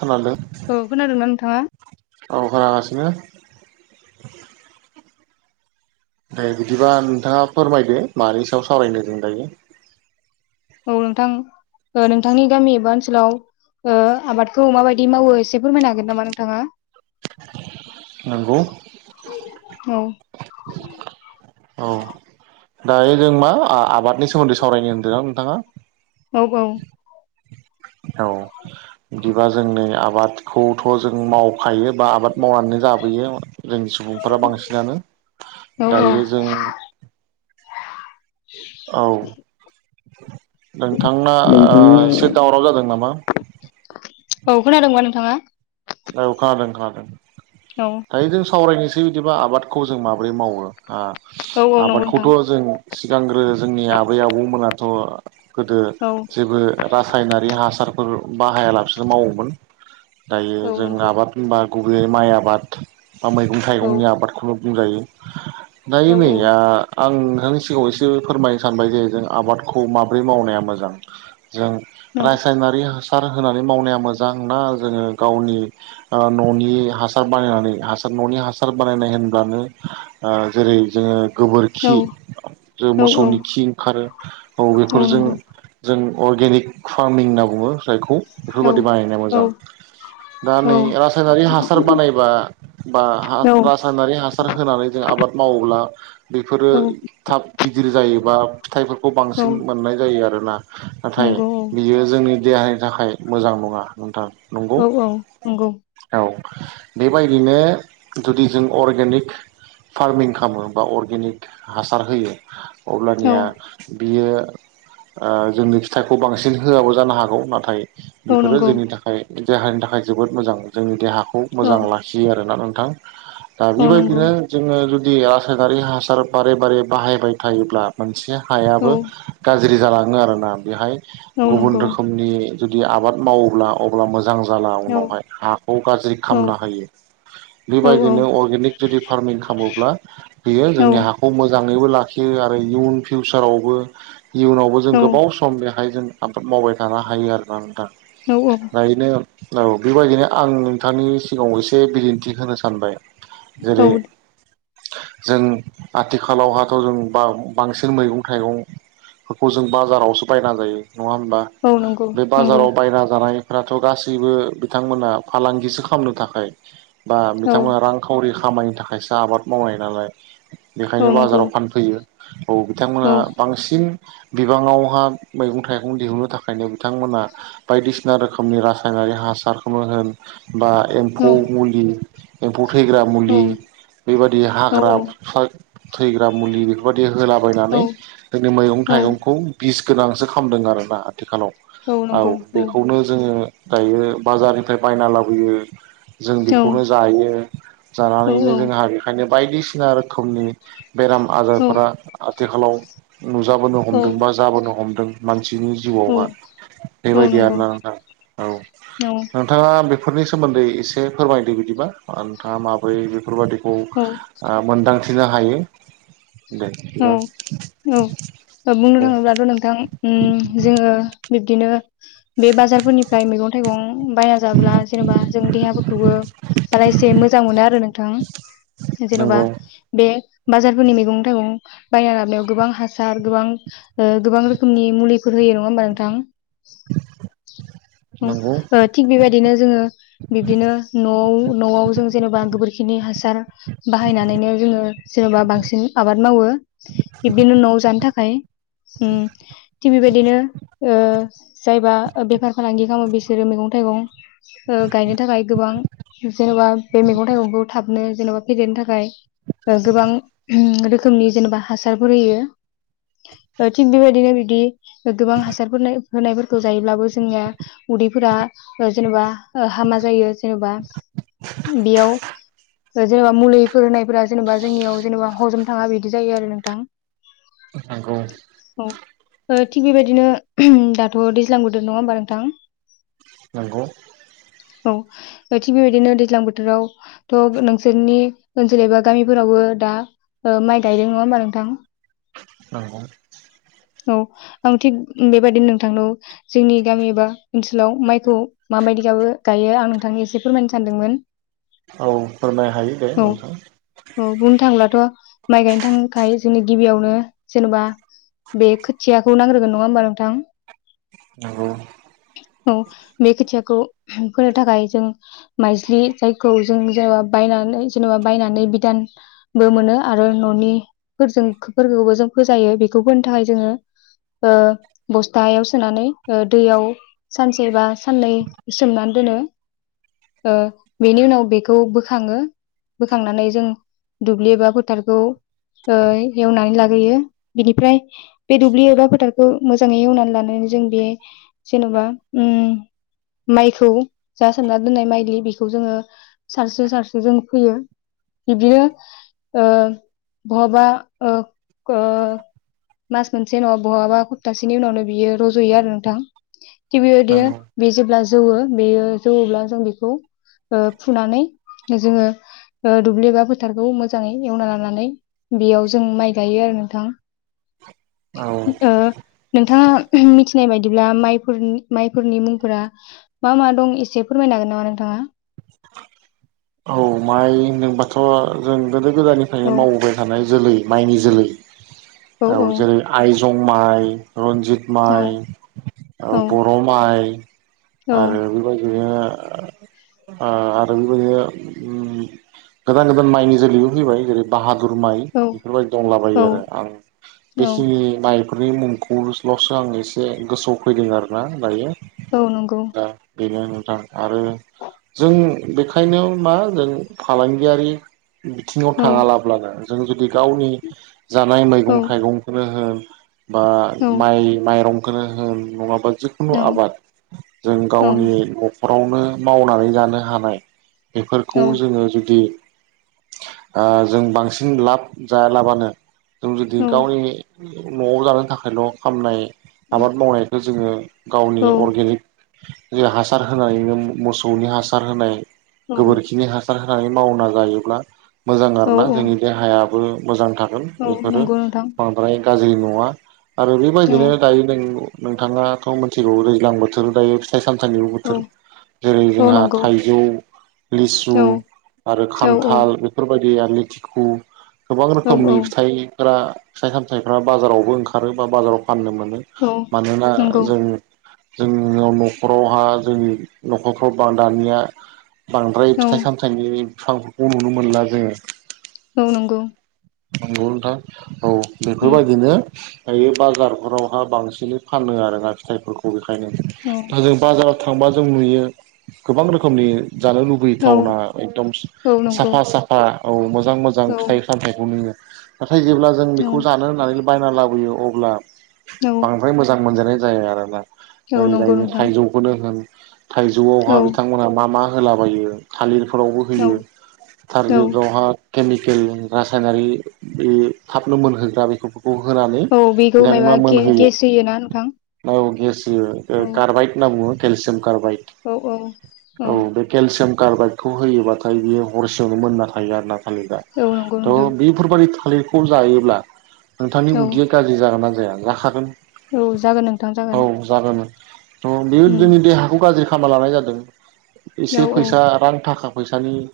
खोनादों? औ खोनादोंना नोंथाङा? औ खोनागासिनो। ओमफ्राय बिदिबा नोंथाङा फोरमायदो मानि सायाव सावरायनो जों दायो? औ नोंथां नोंथांनि गामि एबा ओनसोलाव ओ आबादखौ माबायदि मावो एसे फोरमायनो हागोन नामा नोंथाङा? नंगौ औ। [inaudible] औ दायो जों मा आबादनि सोमोन्दै सावरायनो होनदों न नोंथाङा? औग [unintelligible] औ बिदिबा जों नै आबादखौथ' जों मावफायो बा आबाद मावनानै जाबोयो जोंनि सुबुंफोरा बांसिनानो औ औ दायो जों औ‌। [inaudible] नोंथांना ओ नोंथांना एसे दावराव जादों नामा? औ खोनादोंबा नोंथाङा? औ खोनादों खोनादों। औ दायो जों सावरायनोस थै बिदिबा आबादखौ जों माबोरै मावो। आं औ औ नंगौ नोंथां आबादखौथ' जों सिगांग्रो जोंनि आबै आबौमोना‌ [inaudible] गोदो औ जेबो रासायनारि हासार फोर बाहायालासिनो मावोमोन दायो औ जों नंगौ आबाद होनबा गुबैयै माइ आबाद बा मैगं औ थाइगंनि आबादखौल' बुंजायो। दायो औ औ नै आं नोंथांनि सिगाङाव एसे फोरमायनो सानबाय जे जों आबादखौ माबोरै मावनाया मोजां जों औ रासायनारि हास सार होनानै मावनाया मोजां ना जोङो गावनि न'नि हासार बानायनानै हासार न'नि हासार बानायनाय होनब्लानो ओ जेरै जोङो औ गोबोरखि जे औ नंगौ मोसौनि खि ओंखारो औ बेफोरजों जों अर्गेनिक फार्मिं होनना बुङो। फिथाइखौ बेफोरबादि बानायनाया मोजां दा औ नै रासायनारि हासार बानायबा [inaudible] बा रासायनारि हासार होनानै जों आबाद मावोब्ला बेफोरो थाब गिदिर जायोबा फिथाइफोरखौ बांसिन मोननाय जायो आरो ला नाथाय बियो जोंनि देहानि थाखाय मोजां नङा नोंथां नंगौ औ औ नंगौ औ बेबायदिनो जुदि जों अर्गेनिक फार्मिं खालामो बा अर्गेनिक हासार होयो अब्लानिया बियो जोंनो फिथाइखौ बांसिन होआबो जानो हागौ नाथाय औ नंगौ औ नंगौ औ बेफोरो नंगौ जोंनि थाखाय बिदि हारिनि थाखाय जोबोद मोजां जोंनि देहा खौ मोजां लाखियो आरोना नों ना दा बेबायदिनो जोङो जुदि जुदि आसारारि हासार बारे बारे बाहायबाय थायोब्ला मोनसे औ हायाबो गाज्रि गाज्रि जालाङो आरोना बेहाय औ गुबुन नंगौ रोखोमनि जुदि आबाद मावोब्ला अब्ला मोजां जाब औ उनावहाय हाखौ गार्जि औ खामना हीयी बे औ बादि नो अरगेनिख पारमिं खालामी ब्ला बियी औ जींनि हाखौ बो लाखियो आरो इयुन फिउचारावबो इयुनावबो जों गोबाव सम बेहाय जों आबाद मावबाय थानो हायो आरोना नोंथां। औ गायनो औ बेबायदिनो आं नोंथांनि सिगाङाव एसे बिदिन्थि होनो सानबाय औ जेरै- जों आथिखालावहाथ' जों बाव बांसिन मैगं थाइगंफोरखौ जों बाजारावसो बायना जायो। नङा होमबा? औ नंगौ बे नंगौ बाजाराव बायना जानाय राथ' गास गासैबो बिथांमोनहा फालांगिसो खालामनो थाखाय बा औ बिथांमोना रांखावरि खामानिनि थाखायसो आबाद मावनाय नालाय औ बेखायनो नंगौ बाजाराव फानफैयो। [inaudible] औ औ बिथांमोना बांसिन बिबाङावहा मैगं थाइगं दिहुननो थाखायनो बिथांमोनहा बायदिसिना रोखोमनि रा नारि हासारखौनी होन बा औ एम्फौ मुलि [unintelligible] फैग्रा औ मुलि बेबादि औ हाग्रा बुथारग्रा थैग्रा मुलि बेफोरबायदि औ होलाबायनानै जोंनि मैगं थाइगंखौ बिस गोनांसो खालामदों आरोना आथिखालाव औ बेखौनो जोङो दायो बाजारनिफ्राय बायना लाबोयो। जों बेखौनो जायो। औ औ जानानैनो जोंहा बेखायनो बायदिसिना रोखोमनि बेराम नंगौ आजारफोरा आथिखालाव नुजाबोनो औ हमदों बा जाबोनो हमदों। मानसि बिनि जिउआवा बेबायदि आरोना नोंथां। औ नोंथाङा [unintelligible] बेफोरनि सोमोन्दै एसे फोरमायदो बिदिबा नोंथाङा माबोरै बेफोरबादि खौ औ ओ मोनदां फिनो हायो दे औ बिदिबा औ औ बुंनो नंगौ थाङोब्लाथ' नोंथां उम जोङो बिब्दिनो बे बाजारफोरनिफ्राय मैगं थाइगं बायना जाब्ला जेनेबा जों देहाफोरखौबो बारा एसे मोजां मोनो आरो नों थां जेन'बा नंगौ बे बाजारफोरनि मैगं थाइगं बायना लाबायाव गोबां हासार गोबां ओ गोबां रोखोमनि मुलिफोर होयो, नङा होमबा नोंथां? नंगौ [inaudible] ओ थिग बेबायदिनो जोङो बिब्दिनो न'आव न'आव जों जेनेबा गोबोरखिनि हासार बाहायनानैनो जोङो जेनेबा बांसिन आबाद मावो। बिब्दिनो न'आव जानो थाखाय उम थिग बेबायदिनो ओ ओ जायबा बेफार ओ फालांगि खालामो बिसोरो मैगं थाइगं ओ गायनो थाखाय गोबां जेन'बा बे मैगं थाइगंखो थाबनो जेन'बा फेदेरनो थाखाय ओ गोबां उम रोखोमनि जेन'बा हासारफोर होयो। थिग बेबायदिनो बिदि गोबां हासारफोर होनाय होनायफोरखौ जायोब्लाबो जोंनिया उदैफोरा ओ जेनेबा ओ हामा जायो। जेन'बा, बियाव जोङो मुलिफोर होनायफोरा जेन'बा जोंनियाव जेन'बा हजम थाङा बि जायो आरो नोंथां। नांगौ। औ ओ थिग बेबायदिनो उहुम दाथ' दैज्लां बोदोर नङा होमबा नोंथां? नोंगौ। औ ओ थिग बेबायदिनो दैज्लां बोथोराव थ' नोंसोरनि ओनसोल एबा गामिफोरावबो दा ओ माइ गायदों नङा होमबा नोंथां? नोंगौ औ आं थिग बेबायाददिनो नोंथांनाव जोंनि गामि एबा ओनसोलाव माइखौ माबायदि गावो- गायो आं नोंथांनि एसे फोरमायनो सानदोंमोन। औ फोरमायनो हायो दे औ नोंथां। औ बुंनो [unintelligible] माइ गायनो थांखाय जोंनो गिबियावनो जेनेबा बे खोथियाखौ नांग्रोगोन नङा होमबा नोंथां? नंगौ [inaudible] औ बे खोथिया खौ फोनो थाखाय जों माइज्लि जायखौ जों जेनेबा बायनानै जेनेबा बायनानै बिदानबो मोनो आरो न'निफोरजों फोरखौबो जों फोजायो बेखौ फोनो थाखाय जोङो ओ बस्थायाव सोनानै ओ दैयाव सानसे बा साननै सोमनानै दोनो ओ बेनि उनाव बेखौ बोखाङो बोखांनानै जों दुब्लि एबा फो थारखौ ओ एवनानै लाग्रोयो बिनिफ्राय बे दुब्लि एवग्रा फोथारखौ मोजाङै एवनानै लानानै जों बे जेनबा उम, माइखौ जा सोमना दोननाय माइलि बेखौ जोङो सारसो सारसो जों फोयो। बिब्दिनो ओ बहाबा ओ ओ मास मोनसे नङा बहाबा खप्तासेनि उनावनो बियो रजयो आरो नोंथां। थिग बेबायदिनो नंगौ बे जेब्ला जौओ बेयो जौवोब्ला जों बेखौ ओ फुनानै जोङो ओ दुब्लि बा फोथारखौ मोजाङै एवना लानानै बेयाव जों माइ गायो आरो नोंथां। ओ औ नोंथाङा मिथिनाय बायदिब्ला माइफोरनि माइफोरनि मुंफोरा मा मा दं एसे फोरमायनो हागोन नामा नोंथाङा औ माय होनदोंबाथ जों गोदो औ गोदायनिफ्रायनो मावबोबाय थानाय जोलै माइनि जोलै औ जेरै आयजं- जं माइ रन्जित औ माइ औ बर माइ औ आरो बेबायदिनो आरो बियो ओम गोदान गोदान माइनि जोलैबो फैबाय जेरै बाहा- दुर माइ औ बेफोरबादि औ दंलाबायो आरो आं औ बेखिनि माइ बेफोरनि मुंखौलसो आं एसे गोसोआव फैदों आर ना दायो औ नंगौ दा बेनो नोंथां आरो जों बेखायनो मा जों फालांगियारि बिथिङाव औ थाङा लाब्लानो जों जुदि गावनि जानाय औ मैगं थाइगंखौनो होन [inaudible] बा औ माइ माइरं खोनो होन नङाबा जिखुनु औ आबाद जों औ गावनि नखर नखरावनो मावनानै जानो हानाय बेफोरखौ औ जोङो जुदि ओ जों बांसिन लाब जायालाबानो जों जुदि गावनिनि न'आव जानो थाखायल' खामनाय आबाद मावनायखो जोङो गावनि अर्गेनिक जे हासार होनानैबो मोसौनि हासार होनाय औ गोबोरखिनि हासार हो नानै मावना जायोब्ला मोजां औ आरो ना औ जोंनि देहाया बो मोजां थागोन औ बेफोरो नंगौ नोंथां बांद्राय गाज्रि नङा आरो औ बेबायदिनो दायो दों नोंथाङाथ' मोनथिगौ दैज्लां बोथोर दायो फिथाइ सामथाइनिबो औ बोथोर जेरै औ जोंहा नंगौ थाइजौ औ ओम आरो औ खान्थाल बेफोर बायदि आमलेथिखु गोबां औ रोखोमनि औ फिथाइफ्रा फिथाइ सामथाइफ्रा बाजारावबो ओंखारो बा बाजाराव फाननो मोनो औ मानोना नंगौ जों जोंनियाव न'खरावहा जोंनि न'खरफ्राव बा दानिया बांद्राय औ फिथाइ सामथाइनि फांफोरखौ नुनो मोनला जोङो। औ नंगौ नंगौ नोंथां औ उम बेफोरबायदिनो दायो बाजारफोरावहा बांसिनै फानो आरोना फिथाइफोरखौ हायो औ दा जों बाजार थांबा जों नुयो गोबां रोखोमनि जानो लुबैयो औ टाउना एकदम औ नंगौ साफा साफा औ मो जां मोजां औ फिथाइ सामथाइ नुयो नाथाय जेब्ला जों औ बेखौ जानो होननानै बायना लाबोयो अब्ला औ बांद्राय मोजां मोनजानाय जाया आरोना। औ ओरै नंगौ जाय नोंथां थाइजौखौनो होन थाइजौआवहा औ बिथांमोनहा मा मा होलाबायो थालिर फोरावबो औ होयो औ थालिरावहा केमिकेल रा साइनारि बे थाबनो मोनहोग्रा बेखौ औ बेखौ मायबा गे-गेस होयो ना नोंथां? यो ओ औ कारबाइड होनना बुङो। केेलसियामनि कारबाइद औ औ औ बे केलसियाम कारबाइडखौ होयोबाथाय बियो हरसेयावनो मोनना थायो आरो ना थालिदा औ नंगौ त नोंथां बिफोरबादि थालिरखौ जायोब्ला नोंथांनि औ उदैया गाज्रि जागोन ना जाया? जाखागोन। औ जागोन नोंथां जागोन। अ बियो उम जोंनि देहाखौ गाज्रि खा खामना लानाय जादों। औ एसे औ फैसा रां थाखा फैसानि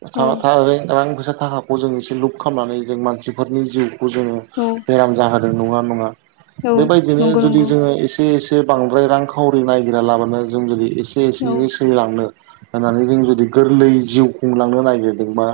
[unintelligible] [unintelligible] औ जों एसे लुप खामनानै जों मानसिफोरनि जिउ खौ जोङो औ बेराम जाहोदों नङा नङा औ बेबायदिनो नंगौ जुदि नंगौ जोङो एसे एसे एसे बांद्राय रांखावरि नायगिरना लाबानो जों जुदि एसे औ एसे [unintelligible] लांनो होननानै जों जुदि गोरलै जिउ खुंलांनो नागिरदोंबा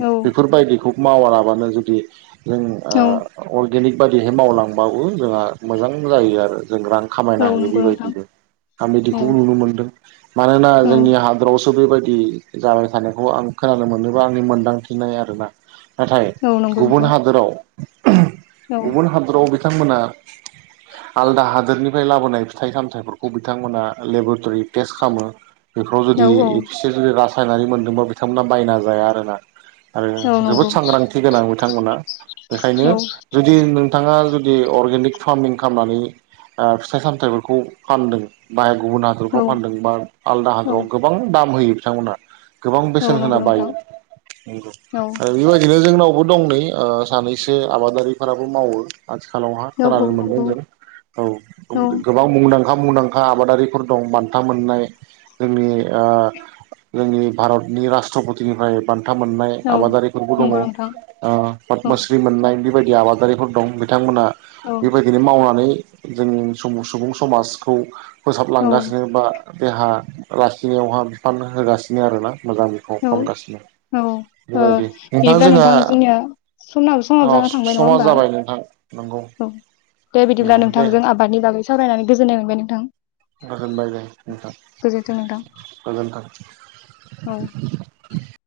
औ बिखौ मावाराबानो जुदि जों औ आ बायदिहैनो मावलांबाबो जोंहा मोजां जायो आरो। जों रां औ खामायनो हायो नंगौ नोंथां बेबायदिनो आं बिदिखौ औ नुनो मोनदों मानोना औ जोंनि हादराव स' बेबायदि जाबाय थानायखौ आं खोनानो मोनोबा आंनि मोनदांथि। गिनाय आरोना। नाथाय औ नंगौ गुबुन नोंथां हादोराव औ गुबुन हादराव बिथांमोना आलदा हादोरनिफ्राय लाबोनाय फिथाइ सामथाइफोरखौ बिथांमोना लेबरेटरि टेस्ट खामो बेफोराव औ जुदि औ [unintelligible] रास खानानै मोनदोंबा बिथांमोना बायना जाया आरोना औ आरो जोबोद नंगौ सांग्रांथि गोनां बिथांमोना बेखायनो औ जुदि नोंथाङा जु जे अर्गेनिक फार्मिं खालामनानै फिथाइ सामथाइफोरखौ फानदों बाय गुबुन औ हादरफ्राव फानदों बा आलदा औ हादराव गोबां दाम होयो बिथांमोनहा गोबां औ बेसेन होना नंगौ बायो नोंथां नंगौ औ आरो बेबादि जोंनावबो दं नै सानैसो आबादारिफोराबो मावो आथिखालावहा औ औ खोनानो मोनदों नंगौ जों औ औ गोबां मुंदां मुंदांखा आबादारिफोर दं बान्था मोननाय जोंनि ओ जोंनि भारतनि रास्ट्रपतिनिफ्राय था मोननाय औ आबादारिफोरबो दङ नंगौ नोंथां औ पडमस्रि मोननाय बेबायदि आबादारिफोर दं बिथांमोना औ बेबायदिनो मावनानै जोंनि सम सुबुं समाजखौ फोसाबलांगासिनो बा देहा लाखिनायावहा बिफान होगासिनो आरोना मोजां बिफाव औ खामगासिनो औ ओ बिदिब्ला नोंथां जोंनिया सनाव अ समाबो जाना थांबाय नङा समा होमबा जाबाय नोंथां नंगौ औ दे बिदिब्ला नंगौ दे नोंथांजों आबादनि बागै सावरायनानै गोजोन नोंगो नोंथां गोजोन बाय दे नोंथां गोजोन्थों नोंथां गोजोनथों औ [inaudible]